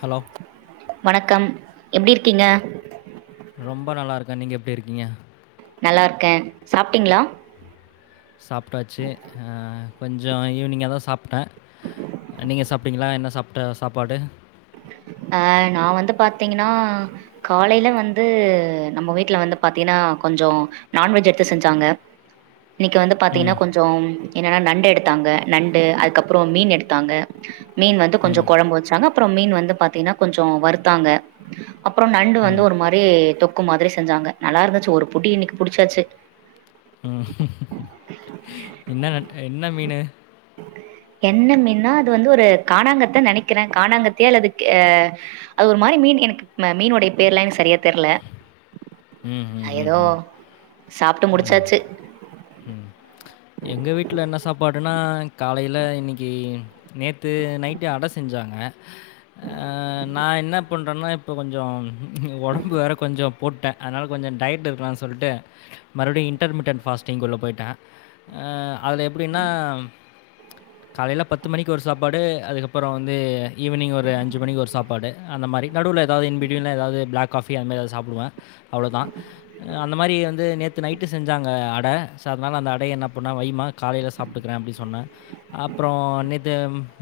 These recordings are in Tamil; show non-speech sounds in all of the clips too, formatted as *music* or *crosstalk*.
ஹலோ! வணக்கம் எப்படி இருக்கீங்க ரொம்ப நல்லா இருக்கேன் நீங்க எப்படி இருக்கீங்க நல்லா இருக்கேன் சாப்பிட்டிங்களா சாப்பிட்டாச்சு கொஞ்சம் ஈவினிங்காக தான் சாப்பிட்டேன் நீங்கள் சாப்பிங்களா என்ன சாப்பிட்ட சாப்பாடு அஹ் நான் வந்து பாத்தீங்கன்னா காலையில வந்து நம்ம வீட்டுல வந்து பாத்தீங்கன்னா கொஞ்சம் நான்வெஜ் எடுத்து செஞ்சாங்க இன்னைக்கு வந்து பாத்தீங்கன்னா ம், கொஞ்சம் என்னன்னா நண்டு எடுத்தாங்க நண்டு அதுக்கப்புறம் மீன் எடுத்தாங்க மீன் வந்து ம், கொஞ்சம் குழம்பு வச்சாங்க அப்புறம் மீன் வந்து பாத்தீங்கன்னா கொஞ்சம் வருத்தாங்க அப்புறம் நண்டு வந்து ம், ஒரு மாதிரி தொக்கு மாதிரி செஞ்சாங்க நல்லா இருந்துச்சு ஒரு புட்டி இன்னைக்கு புடிச்சாச்சு ம். என்ன நண்டு என்ன மீனு என்ன மீன் நா அது வந்து ஒரு கானாங்கத்தை நினைக்கிறேன் கானாங்கத்தையே அல்லது அஹ் அது ஒரு மாதிரி மீன் எனக்கு மீனு உடைய பேர் எல்லாம் எனக்கு சரியா தெரியல ம், ம், ம், ஏதோ ம். சாப்பிட்டு முடிச்சாச்சு ம். எங்க வீட்டுல என்ன சாப்பாடுன்னா காலையில இன்னைக்கு நேத்து நைட்டு அடை செஞ்சாங்க நான் என்ன பண்றேன்னா இப்போ கொஞ்சம் உடம்பு வேற கொஞ்சம் போட்டேன் அதனால கொஞ்சம் டயட் இருக்கலான்னு சொல்லிட்டு மறுபடியும் இன்டர்மீடியட் ஃபாஸ்ட்டிங் உள்ளே போயிட்டேன் அ அது எப்படின்னா காலையில பத்து மணிக்கு ஒரு சாப்பாடு அதுக்கப்புறம் வந்து ஈவினிங் ஒரு அஞ்சு மணிக்கு ஒரு சாப்பாடு அந்த மாதிரி நடுவில் ஏதாவது இன்பிடியலாம் ஏதாவது பிளாக் காஃபி அந்த மாதிரி ஏதாவது சாப்பிடுவேன் அவ்வளோதான் அந்த மாதிரி வந்து நேத்து நைட்டு செஞ்சாங்க *inaudible* அதனால அந்த அடைய என்ன பண்ண ஓரமா வயிமா காலையில் சாப்பிட்டுக்கிறேன் அப்படின்னு சொன்னேன் அப்புறம் நேற்று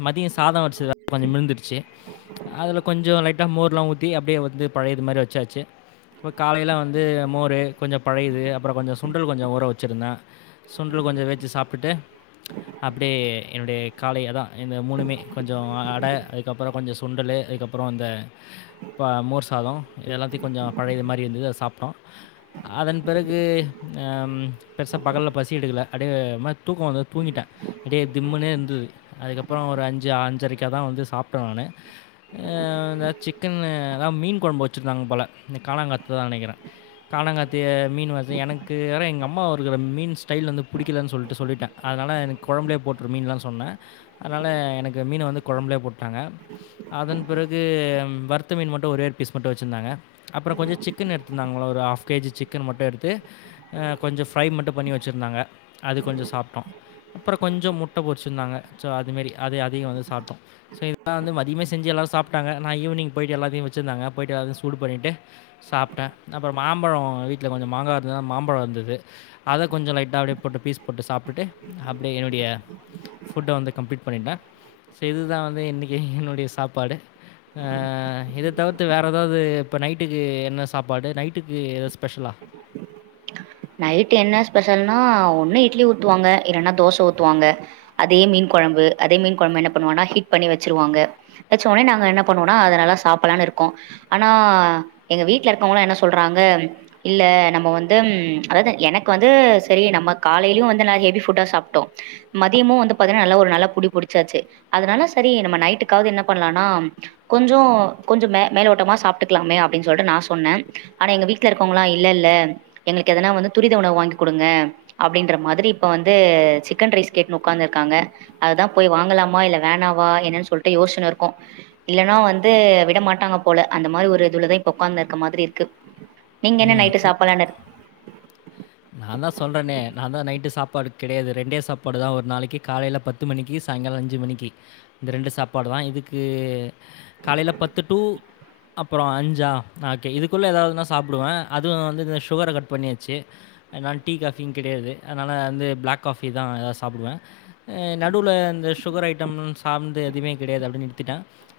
மதியம் சாதம் வரைச்சது கொஞ்சம் மிழுந்துடுச்சு அதில் கொஞ்சம் லைட்டாக மோர்லாம் ஊற்றி அப்படியே வந்து பழைய இது மாதிரி வச்சாச்சு இப்ப காலையெல்லாம் வந்து மோரு கொஞ்சம் பழையது அப்புறம் கொஞ்சம் சுண்டல் கொஞ்சம் ஊற வச்சு வெச்சிருந்த சுண்டல் கொஞ்சம் வச்சு சாப்பிட்டுட்டு அப்படியே என்னுடைய காலை அதான் இந்த மூணுமே கொஞ்சம் அடை அதுக்கப்புறம் கொஞ்சம் சுண்டல் அதுக்கப்புறம் இந்த மோர் சாதம் இத எல்லாத்தையும் கொஞ்சம் பழையது மாதிரி வந்துை சாப்பிட்டோம் அதன் பிறகு பெருசாக பகலில எடுக்கல அடே தூக்கம் வந்தது தூங்கிட்டே அடே திம்முனு இருந்தது அதுக்கப்புறம் ஒரு அஞ்சு அஞ்சரைக்க தான் வந்து சாப்பிட்டன் நானே சிக்கன் அதான் மீன் கொலம்பு வச்சிஇருந்தாங்க போல இந்த காானாங்காத்த தான் நினைக்கிறேன் காானாங்காத்திய மீன் வந்து எனக்கு வேற எங்கள் அம்மா வருக்கிற மீன் கைல ந்துப் பிடிக்கலன்னு சொல்லிடு சொல்லிட்டன் அதனால் எனக்கு குழம்புலையே போட்டுரு மீன்லாம் சொன்னேன் அதனால் எனக்கு மீனை வந்து குழம்புலே போட்டாங்க அதன் பிறகு வத்த மீன் மட்டும் ஒரவே பீஸ் மட்டும் வெச்சிருந்தாங்க அப்புறம் கொஞ்சம் சிக்கன் எடுத்தந்தாங்கள ஒரு ஆஃப் கேஜி சிக்கன் மட்டும் எடு கொஞ்சம் ஃரை மட்டும் பண்ணி அது கொஞ்சம் சாப்டோம் அப்புறம் கொஞ்சம் முட்ட பொறுச்சிருந்தாங்க சோ அதுமாரி அது அதையு சாப்டோ சோ இதலா மதியமா செஞ்சு எல்லாரு சாப்டாங்க நா ஈவினிங் போயிட்டு எல்லாத்த வச்சுருந்தா போயிட்டு எல்லாத்தையு சூடு பண்ணிட்டு சாப்டே அப்புறோ மாம்பழோ வீட்ல கொஞ்சோ மாங்கா இருந்தது மாம்பழோ இருந்தது கொஞ்சோ லைட்டாக அப்டியே போட்டு பீஸ் போட்டு சாப்பிட்டுட்டு அப்டியே என்னுடைய ஃபுட்ட வந்து கம்ப்ளீட் பண்ணிட்டே சோ இதுதா வந்து இன்னைக்கி என்னுடைய சாப்பாடு இத தவிர்த்து வேற எதாவது இப்ப நைட்டுக்கு என்ன சாப்பாடு நைட்டுக்கு ஸ்பெஷலா? நைட் என்ன ஸ்பெஷல்னா ஒன்னு இட்லி ஊத்துவாங்க இல்லன்னா தோச ஊத்துவாங்க அதே மீன் குழம்பு அதே மீன் குழம்பு என்ன பண்ணுவோன்னா ஹிட் பண்ணி வெச்சிருவாங்க வெச்ச ஒட்னே நாங்க என்ன பண்ணுவோம்னா அத நல்லா சாப்புட்லான்னு இருக்கோ ஆனா எங்க வீட்டுல இருக்கவங்கள்லா என்ன சொல்றாங்க இல்ல நம்ம வந்து ம் அதாவது எனக்கு வந்து செரி நம்ம காலையிலயு வந்து நல்ல ஹெவி ஃபுட்டா சாப்டோ மதியமு வந்து பாத்தீங்கன்னா நல்லா ஒரு நல்லா புடி புடிச்சாச்சு அதனால சேரி நம்ம நைட்டுக்காவது என்ன பண்ணலாம்னா கொஞ்சோ கொஞ்சோ மே மேலோட்டமா சாப்டுக்கலாமே அப்டின்னு சொல்டு நா சொன்னே ஆனா எங்க வீட்டல இருக்க இருக்கவங்கல்லா இல்லல்ல எங்களுக்கு எதனா வந்து துரித உணவு வாங்கி குடுங்க அப்டின்ற மாரி இப்ப வந்து சிக்கன் ரைஸ் கேட்டு ஒட்காந்து இருக்காங்க அததான் போய் வாங்கலாமா இல்ல வேணாவா என்னன்னு சொல்லிட்டு யோச்சினு இருக்கோ இல்லனா வந்து விட மாட்டாங்க போல அந்த மாதிரி ஒரு இதுவுலதா இப்ப ஒக்காந்துனு இருக்க மாதிரி இருக்கு நீங்க என்ன ம். நைட்டு சாப்பல்லானு நா தா சொல்றனே நா தா நைட்டு சாப்பாடு கெடையாது ரெண்டே சாப்பாடு தா ஒரு நாளைக்கு காலையில பத்து மணிக்கு சாயங்காலோ அஞ்சு மணிக்கு இந்த ரெண்டு சாப்பாடு தா இதுக்கு காலையில பத்து டூ அப்புறோ அஞ்சா ஓகே இதுக்குள்ளே ஏதாவதுன்னா சாப்புடுவே அதுவு வந்து இந்த சுகர கட் பண்ணியாச்சு அதனால டீ காஃபியு கெடையாது அதனால வந்து பிளாக் காஃபி தா எதாவது சாப்புடுவே நடுவுல இந்த சுகர் ஐட்டம் சாப்பந்து எதுமே கெடையாது அப்டியே நிறுத்திட்டே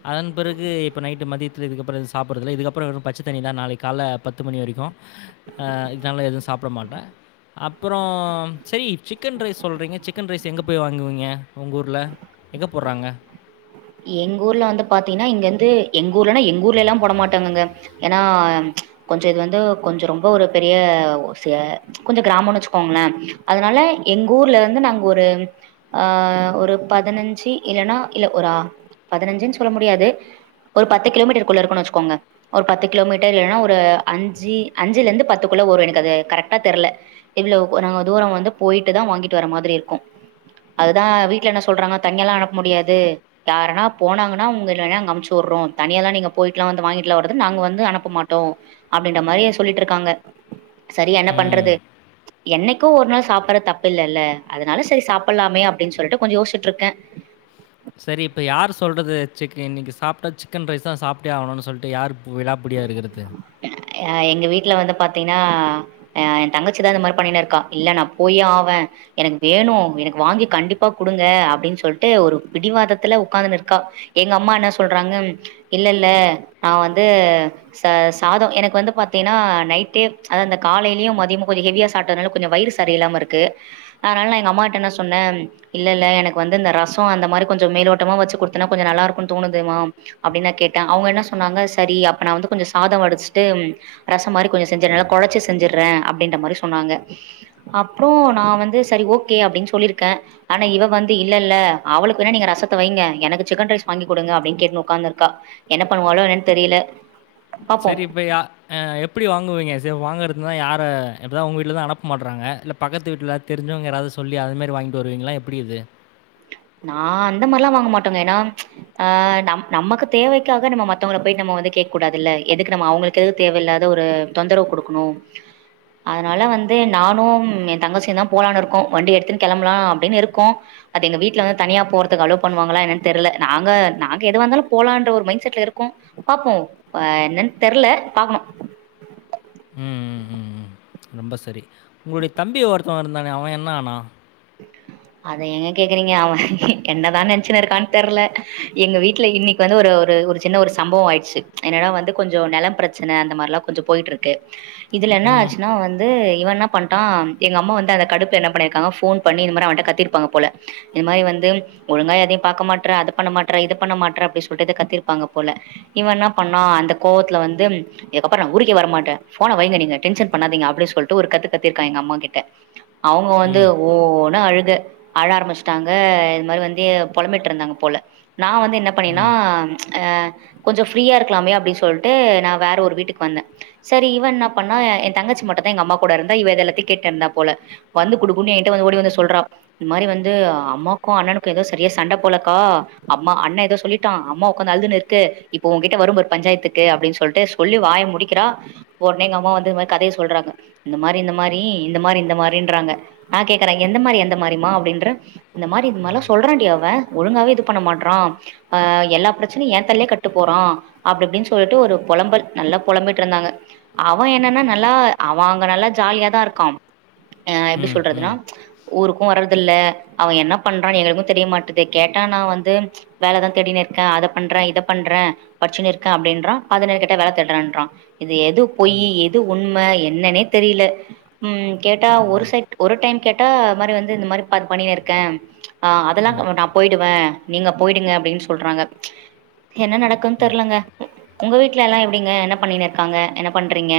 அதன் பிறகு இப்போ நைட்டு மதியத்தில இதுக்கப்புறோ சாப்புட்றது இல்ல இதுக்கப்புறோ வெறும் பச்ச தண்ணி தா நாளைக் காலையில பத்து மணி வரைக்கோ ஆஹ் இதனாலா எதுவு சாப்ட மாட்டே அப்புறோ செரி சிக்கன் ரைஸ் சொல்றீங்க சிக்கன் ரைஸ் எங்க போய் வாங்குவிங் வாங்குவீங்க உங்க ஊர்ல எங்க போட்றாங்க எங்க ஊர்ல வந்து பாத்தீங்கன்னா இங்கந்து எங்க ஊர்லன்னா எங்க ஊர்ல எல்லா போட மாட்டாங்கங்க ஏன்னா கொஞ்சோ இது வந்து கொஞ்சோ ரொம்ப ஒரு பெரிய கொஞ்சோ கிராமனு வெச்சுக்கோங்களே அதனால எங்க ஊர்ல வந்து நாங்க ஒரு ஆஹ் ஒரு பதினஞ்சு இல்லன்னா இல்ல ஒரு பதினஞ்சுன்னு சொல்ல முடியாது ஒரு பத்து கிலோமீட்டருக்குள்ள இருக்கோன்னு வெச்சுக்கோங்க ஒரு பத்து கிலோமீட்டர் இல்லைன்னா ஒரு அஞ்சு அஞ்சுல இருந்து பத்துக்குள்ள வரோ அது எனக்கு அது கரெக்டா தெரியல இவ்ளோ நாங்க தூரோ வந்து போயிட்டு தா வாங்கிட்டு வர மாரி இருக்கும் அதுதா வீட்டுல என்ன சொல்றாங்க தனியால்லா அனுப்ப முடியாது யார்னா போனாங்கன்னா உங்க இல்ல அங்க அம்சிவுட்றோ தனியால்லா நீங்க போயிட்டுல்லா வந்து வாங்கிட்டுலா வர்றதுன்னா நாங்க வந்து அனுப்ப மாட்டோ அப்டின்ற மாரி சொல்லிட்டு இருக்காங்க சரி என்ன ம். பண்றது என்னைக்கோ ஒரு நாள் சாப்புட்டுறது தப்பு இல்லல்ல அதனால சேரி சாப்புட்லாமே அப்டின்னு சொல்லிட்டு கொஞ்சோ யோசிட்டு இருக்கே சரி இப்ப யார் சொல்றது சிக்கன் இன்னைக்கு சாப்டா சிக்கன் ரைஸ்தா சாப்டே ஆகணும்னு சொல்லிட்டு யார் விடாப்புடியா இருக்கறது அஹ எங்க வீட்டுல வந்து பாத்தீங்கன்னா அஹ என் தங்கச்சிதா இந்த மாரி பண்ணினு இருக்கா இல்ல நா போயே ஆவே எனக்கு வேணு எனக்கு வாங்கி கண்டிப்பா குடுங்க அப்டின் சொல்லிட்டு ஒரு பிடிவாதத்துல ஒட்காந்துனு இருக்கா எங்க அம்மா என்ன சொல்றாங்க இல்லல்ல நா வந்து ச சாதோ எனக்கு பாத்தினா நைட்டே அத்தா அந்த காலையிலயு மதியமு கொஞ்சோ ஹெவியா சாப்டனாலல கொஞ்சோ வயிறு சரியில்லாம இருக்கு அதனால நா எங்க அம்மாகிட்ட சொன்னே இல்லல்ல எனக்கு வந்து இந்த ரசோ அந்த மாரி கொஞ்சோ மேலோட்டமா வச்சு கொடுத்தினா கொஞ்சோ நல்லா இருக்குன்னு தோணுது மா அப்டின்னு நா கேட்ட அவுங்க என்ன சொன்னாங்க சரி அப் அப்ப நா வந்து கொஞ்சோ சாதோ வடிச்சுட்டு ரசம் மாரி கொஞ்சோ செஞ்சட்ற நல்லா கொழச்சி செஞ்சுட்றே அப்டின்ற மாரி சொன்னாங்க அப்புறோ நா வந்து சரி ஓகே அப்டின்னு சொல்லியிருக்கே ஆனா இவ வந்து இல்ல இல்ல அவளுக்கு வேனா நீங்க ரசத்த வைங்க எனக்கு சிக்கன் ரைஸ் வாங்கி கொடுங்க அப்டின்னு கேட்டு ஒக்காந்து இருக்கா என்ன பண்ணுவாலோ என்னன்னு தெரியல பாப்போ செரி இப்ப யா ஆஹ் எப்டி வாங்குவீங்க சரி வாங்கறது னு யார இப்பத உங்க வீட்லதா அனுப்ப மாட்றாங்க இல்ல பக்கத்து வீட்ல தெரிஞ்சவங்க யாராவது சொல்லி அது மேரி வாங்கிட்டு வருவீங்களா எப்டி இது நா அந்த மாரிலா வாங்க மாட்டோங்க ஏன்னா ஆஹ் நம் நமக்கு தேவைக்காக நம்ம மத்தவங்கள போயிட்டு நம்ம வந்து கேக் கூடாதுல எதுக்கு நம்ம அவுங்களுக்கு தேவையில்லாத ஒரு தொந்தரவு குடுக்கணு அதனால வந்து நானும் என் தங்கச்சியு தா போலான்னு இருக்கோம் வண்டி எடுத்துன்னு கெளம்பலான் அப்டின்னு இருக்கோம் அது எங்க வீட்டுல வந்து தனியா போறதுக்கு அளோ பண்ணுவாங்களா என்னன்னு தெரில நாங்க நாங்க எதுவா இருந்தாலு போலான்ற ஒரு மைண்ட் செட்ல இருக்கோம் பாப்போம் ஆஹ் என்னன்னு தெர்ல பாக்கணு ம், ம், ம், ம். ரொம்ப சரி உங்களுடைய தம்பி ஒருத்தவன் இருந்தானே அவன் என்ன ஆனா அத ஏங்க கேக்குறீங்க அவே என்னதா நெனச்சின்னு இருக்கான்னு தெர்ல எங்க வீட்டுல இன்னைக்கு வந்து ஒரு ஒரு ஒரு சின்ன ஒரு சம்பவோ ஆயிடுச்சு என்னடா வந்து கொஞ்ச நெலம் பிரச்சன அந்த மாரிலாம் கொஞ்சம் போயிட்டு இருக்கு இதுல என்ன ம், ஆச்சுன்னா வந்து இவன் என்னா பண்ட்டா எங்க அம்மா வந்து அந்த கடுப்புல என்ன பண்ணியிருக்காங்க ஃபோன் பண்ணி இந்த மாரி கத்திருப்பாங்க போல இந்த மாரி வந்து ஒழுங்கா எதையும் பாக்க மாற்ற அத பண்ண மாற்ற இத பண்ண மாற்ற அப்டி சொல்டு எதோ கத்திருப்பாங்க போல இவன் என்ன பண்ணா அந்த கோவத்துல வந்து இதுக்கப்புறோ நா ஊருக்கே வரமாட்டே ஃபோன வைங்க நீங்க டென்ஷன் பண்ணாதீங்க அப்டின் சொல்டு ஒரு கத்து கத்தி இருக்கா எங்க அம்மாகிட்ட அவுங்க வந்து ம், ஓனு அழுக அழ ஆரம்பிச்சுட்டாங்க இது மாரி வந்து பொலம்பிட்டு இருந்தாங்க போல நா வந்து என்ன பண்ணேனா ம், ஆஹ் கொஞ்சோ ஃப்ரீயா இருக்கலாமே அப்டி சொல்லிட்டு நா வேற ஒரு வீட்டுக்கு வந்தே சரி இவே என்ன பண்ணா என் தங்கச்சி மட்டுதா எங்க அம்மா கூட இருந்தா இவ இத எல்லாத்தையு கேட்டு இருந்தா போல வந்து குடு குடு குடுனு என்கிட்ட வந்து ஓடி வந்து சொல்றா இந்த மாரி வந்து அம்மாக்கோ அண்ணனுக்கோ ஏதோ சரியா சண்ட போலக்கா அம்மா அண்ணே ஏதோ சொல்லிட்டா அம்மா ஒக்காந்து அழுதுன்னு இருக்கு இப்ப ஓன்கிட்ட வரும் பாரு பஞ்சாயத்துக்கு அப்டின்னு சொல்லிட்டு சொல்லி வாய முடிக்கிறா ஒடனே எங்க அம்மா வந்து இந்த மாரி கதையா சொல்றாங்க இந்த மாரி இந்த மாரி இந்த மாரி இந்த மாரின்றாங்க நா கேக்கற எந்த மாரி எந்த மாரிமா அப்டின்ற இந்த மாரி இது மாரிலாம் சொல்றான்டி அவே ஒழுங்காவே இது பண்ண மாற்றா ஆஹ் எல்லா பிரச்சனையு எயாத்தல்லே கட்டு போறா அப்டிஅப்டின்னு சொல்ட்டு ஒரு பொலம்பல் நல்லா பொலம்பிட்டு இருந்தாங்க அவே என்னன்னா நல்லா அவே அங்க நல்லா ஜாலியாதா இருக்கான் உஹம் பாத்தினா ஊருக்கோ வர்றதில்ல அவே என்னா பண்றா எங்களுக்கும் தெரிய மாட்டது கேட்டா நா வந்து வேலதா தேடினு இருக்கே அத பண்றே இத பண்றே படிச்சுனு இருக்கே அப்டின்றா பதினேறு கேட்டா வேல தேட்ற இன்றா இது எது பொய் எது உண்ம என்னன்னே தெரில உம் கேட்டா ஒரு சைட் ஒரு டைம் கேட்டா மாரி வந்து இந்த மாரி பாத் பண்ணினு இருக்கே ஆஹ் அதெல்லா நா போயிடுவே நீங்க போயிடுங்க அப்டின்னு சொல்றாங்க என்ன நடக்கும் தெர்லங்க உங்க வீட்ல எல்லாம் எப்டிங்க என்ன பண்ணினு இருக்காங்க என்ன பண்றீங்க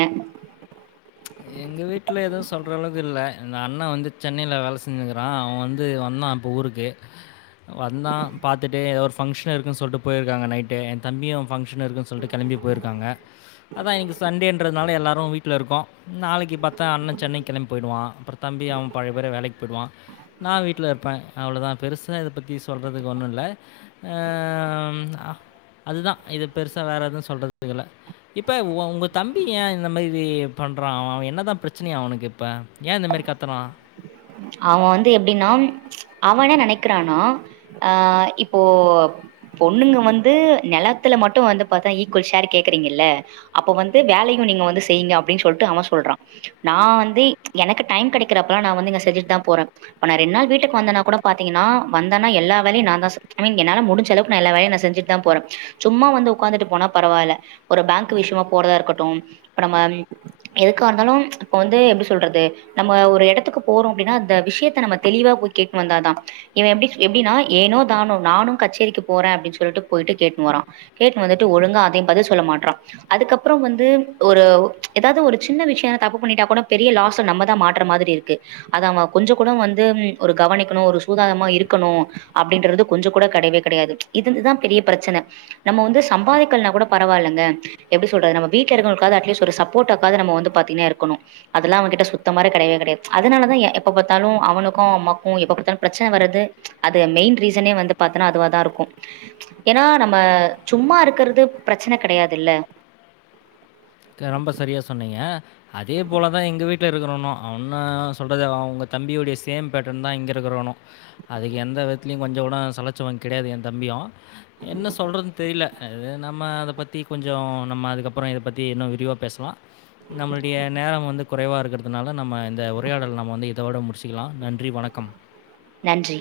எங்க வீட்ல எதுவும் சொல்ற அளவுக்கு இல்ல என் அண்ணன் வந்து சென்னையில வேல செஞ்சுனுக்கிறான் அவன் வந்து வந்தான் இப்போ ஊருக்கு வந்தான் பாத்துட்டு ஏதோ ஒரு ஃபங்க்ஷன் இருக்குன்னு சொல்ட்டு போயிருக்காங்க நைட்டு என் தம்பியும் ஃபங்க்ஷன்னு இருக்குன்னு சொல்ட்டு கெளம்பி போயிருக்காங்க அதான் இன்னைக்கு சண்டேயின்றதுனால எல்லாரும் வீட்ல இருக்கோம் நாளைக்கு பாத்தா அண்ணன் சென்னைக்கு கெளம்பி போயி்டுவான் அப்புறம் தம்பி அவன் பழைய பேர வேலைக்கு போயி்டுவான் நான் வீட்ல இருப்பன் அவ்ளோதான் பெருசா இத பத்தி சொல்றதுக்கு ஒன்னும் இல்ல ஆஹ் அதுதான் இது பெருசா வேற எதுவும் சொல்றதுக்கு இல்ல இப்ப ஓ ஒங்க தம்பி ஏன் இந்த மாரி பண்றான் அவன் அவன் என்ன தான் பிரச்சனையா அவனுக்கு இப்ப ஏன் இந்த மாரி கத்துறான்? அவன் வந்து எப்டின்னா அவனே நெனைக்கிறானா அஆஹ் இப்போ பொண்ணுங்க வந்து நெலத்துல மட்டும் வந்து பாத்தா ஈக்குவல் ஷேர் கேக்கறீங்க இல்ல அப்ப வந்து வேலையும் நீங்க வந்து செய்யுங்க அப்டின் சொல்ட்டு அவன் சொல்றான் நான் வந்து எனக்கு டைம் கெடைக்கிறப்பல்லாம் நான் வந்து இங்க செஞ்சுட்டு தான் போறன் இப்ப நான் ரெண்டு நாள் வீட்டுக்கு வந்தன்னா கூட பாத்தீங்கன்னா வந்தன்னா எல்லா வேலையும் நான் தான் ஐ மீன் என்னால முடிஞ்ச அளவுக்கு நான் எல்லா வேலையும் நான் செஞ்சுட்டு தான் போறேன் சும்மா வந்து உக்காந்துட்டு போனா பரவாயில்ல ஒரு பேங்க் விஷிமா போறதா இருக்கட்டும் இப்ப நம்ம எதுக்கா இருந்தாலும் இப்ப வந்து எப்டி சொல்றது நம்ம ஒரு எடத்துக்கு போறோம் அப்டின்னா அந்த விஷியத்த நம்ம தெளிவா போய் கேட்னு வந்தா தான் இவன் எப்டி எப்டின்னா ஏனோ தானோ நானும் கச்சேரிக்கு போறன் அப்டின்னு சொல்ட்டு போயிட்டு கேட்டுனு வரான் கேட்டுனு வந்துட்டு ஒழுங்கா அதையும் பதில் சொல்ல மாற்றான் அதுக்கப்புறம் வந்து ஒரு எதாவது ஒரு சின்ன விஷியம் தப்பு பண்ணிட்டா கூட பெரிய லாஸ்ஸு நம்மதான் மாற்ற மாதிரி இருக்கு அத அவன் கொஞ்சம் கூட வந்து ஒரு கவனிக்கணும் ஒரு சூதானமா இருக்கணும் அப்டின்றது கொஞ்சம் கூட கெடையவே கெடையாது இது இதுதான் பெரிய பிரச்சன நம்ம வந்து சம்பாதிக்கல்னா கூட பரவாயில்லங்க எப்டி சொல்றது நம்ம வீட்டுல இருங்களுக்காவது அட்லீஸ்ட் ஒரு சப்போட்டாக்காவது நம்ம வந்து பாத்துகின்னே இருக்கணும் அதெல்லாம் அவன்கிட்ட சுத்தமாரே கெடையவே கெடையாது அதனாலதான் எ எப்ப பாத்தாலும் அவனுக்கும் அம்மாக்கும் எப்ப பாத்தாலும் பிரச்சன வரது அது மெயின் ரீசனே வந்து பாத்தன்னா அதுவா தான் இருக்கும் ஏன்னா நம்ம சும்மா இருக்கிறது பிரச்சன கெடையாது இல்ல க ரொம்ப சரியா சொன்னீங்க. அதே போல தான் எங்க வீட்டுல இருக்கிறவனும் அவன் இன்னா சொல்றது அவன் உங்க தம்பியுடைய சேம் பேட்டன் தான் இங்க இருக்கிறவணும் அதுக்கு எந்த விதத்துலயும் கொஞ்சம் கூட சளச்சவன் கெடையாது என் தம்பியும் என்ன சொல்றதுன்னு தெரில அது நம்ம அத பத்தி கொஞ்சம் நம்ம அதுக்கப்புறம் இத பத்தி தி இன்னும் விரிவா பேசலாம் நம்மளுடைய நேரம் வந்து குறைவா இருக்கறதுனால நம்ம இந்த உரையாடல் நம்ம வந்து இத ஓட முடிச்சுக்கலாம் நன்றி வணக்கம் நன்றி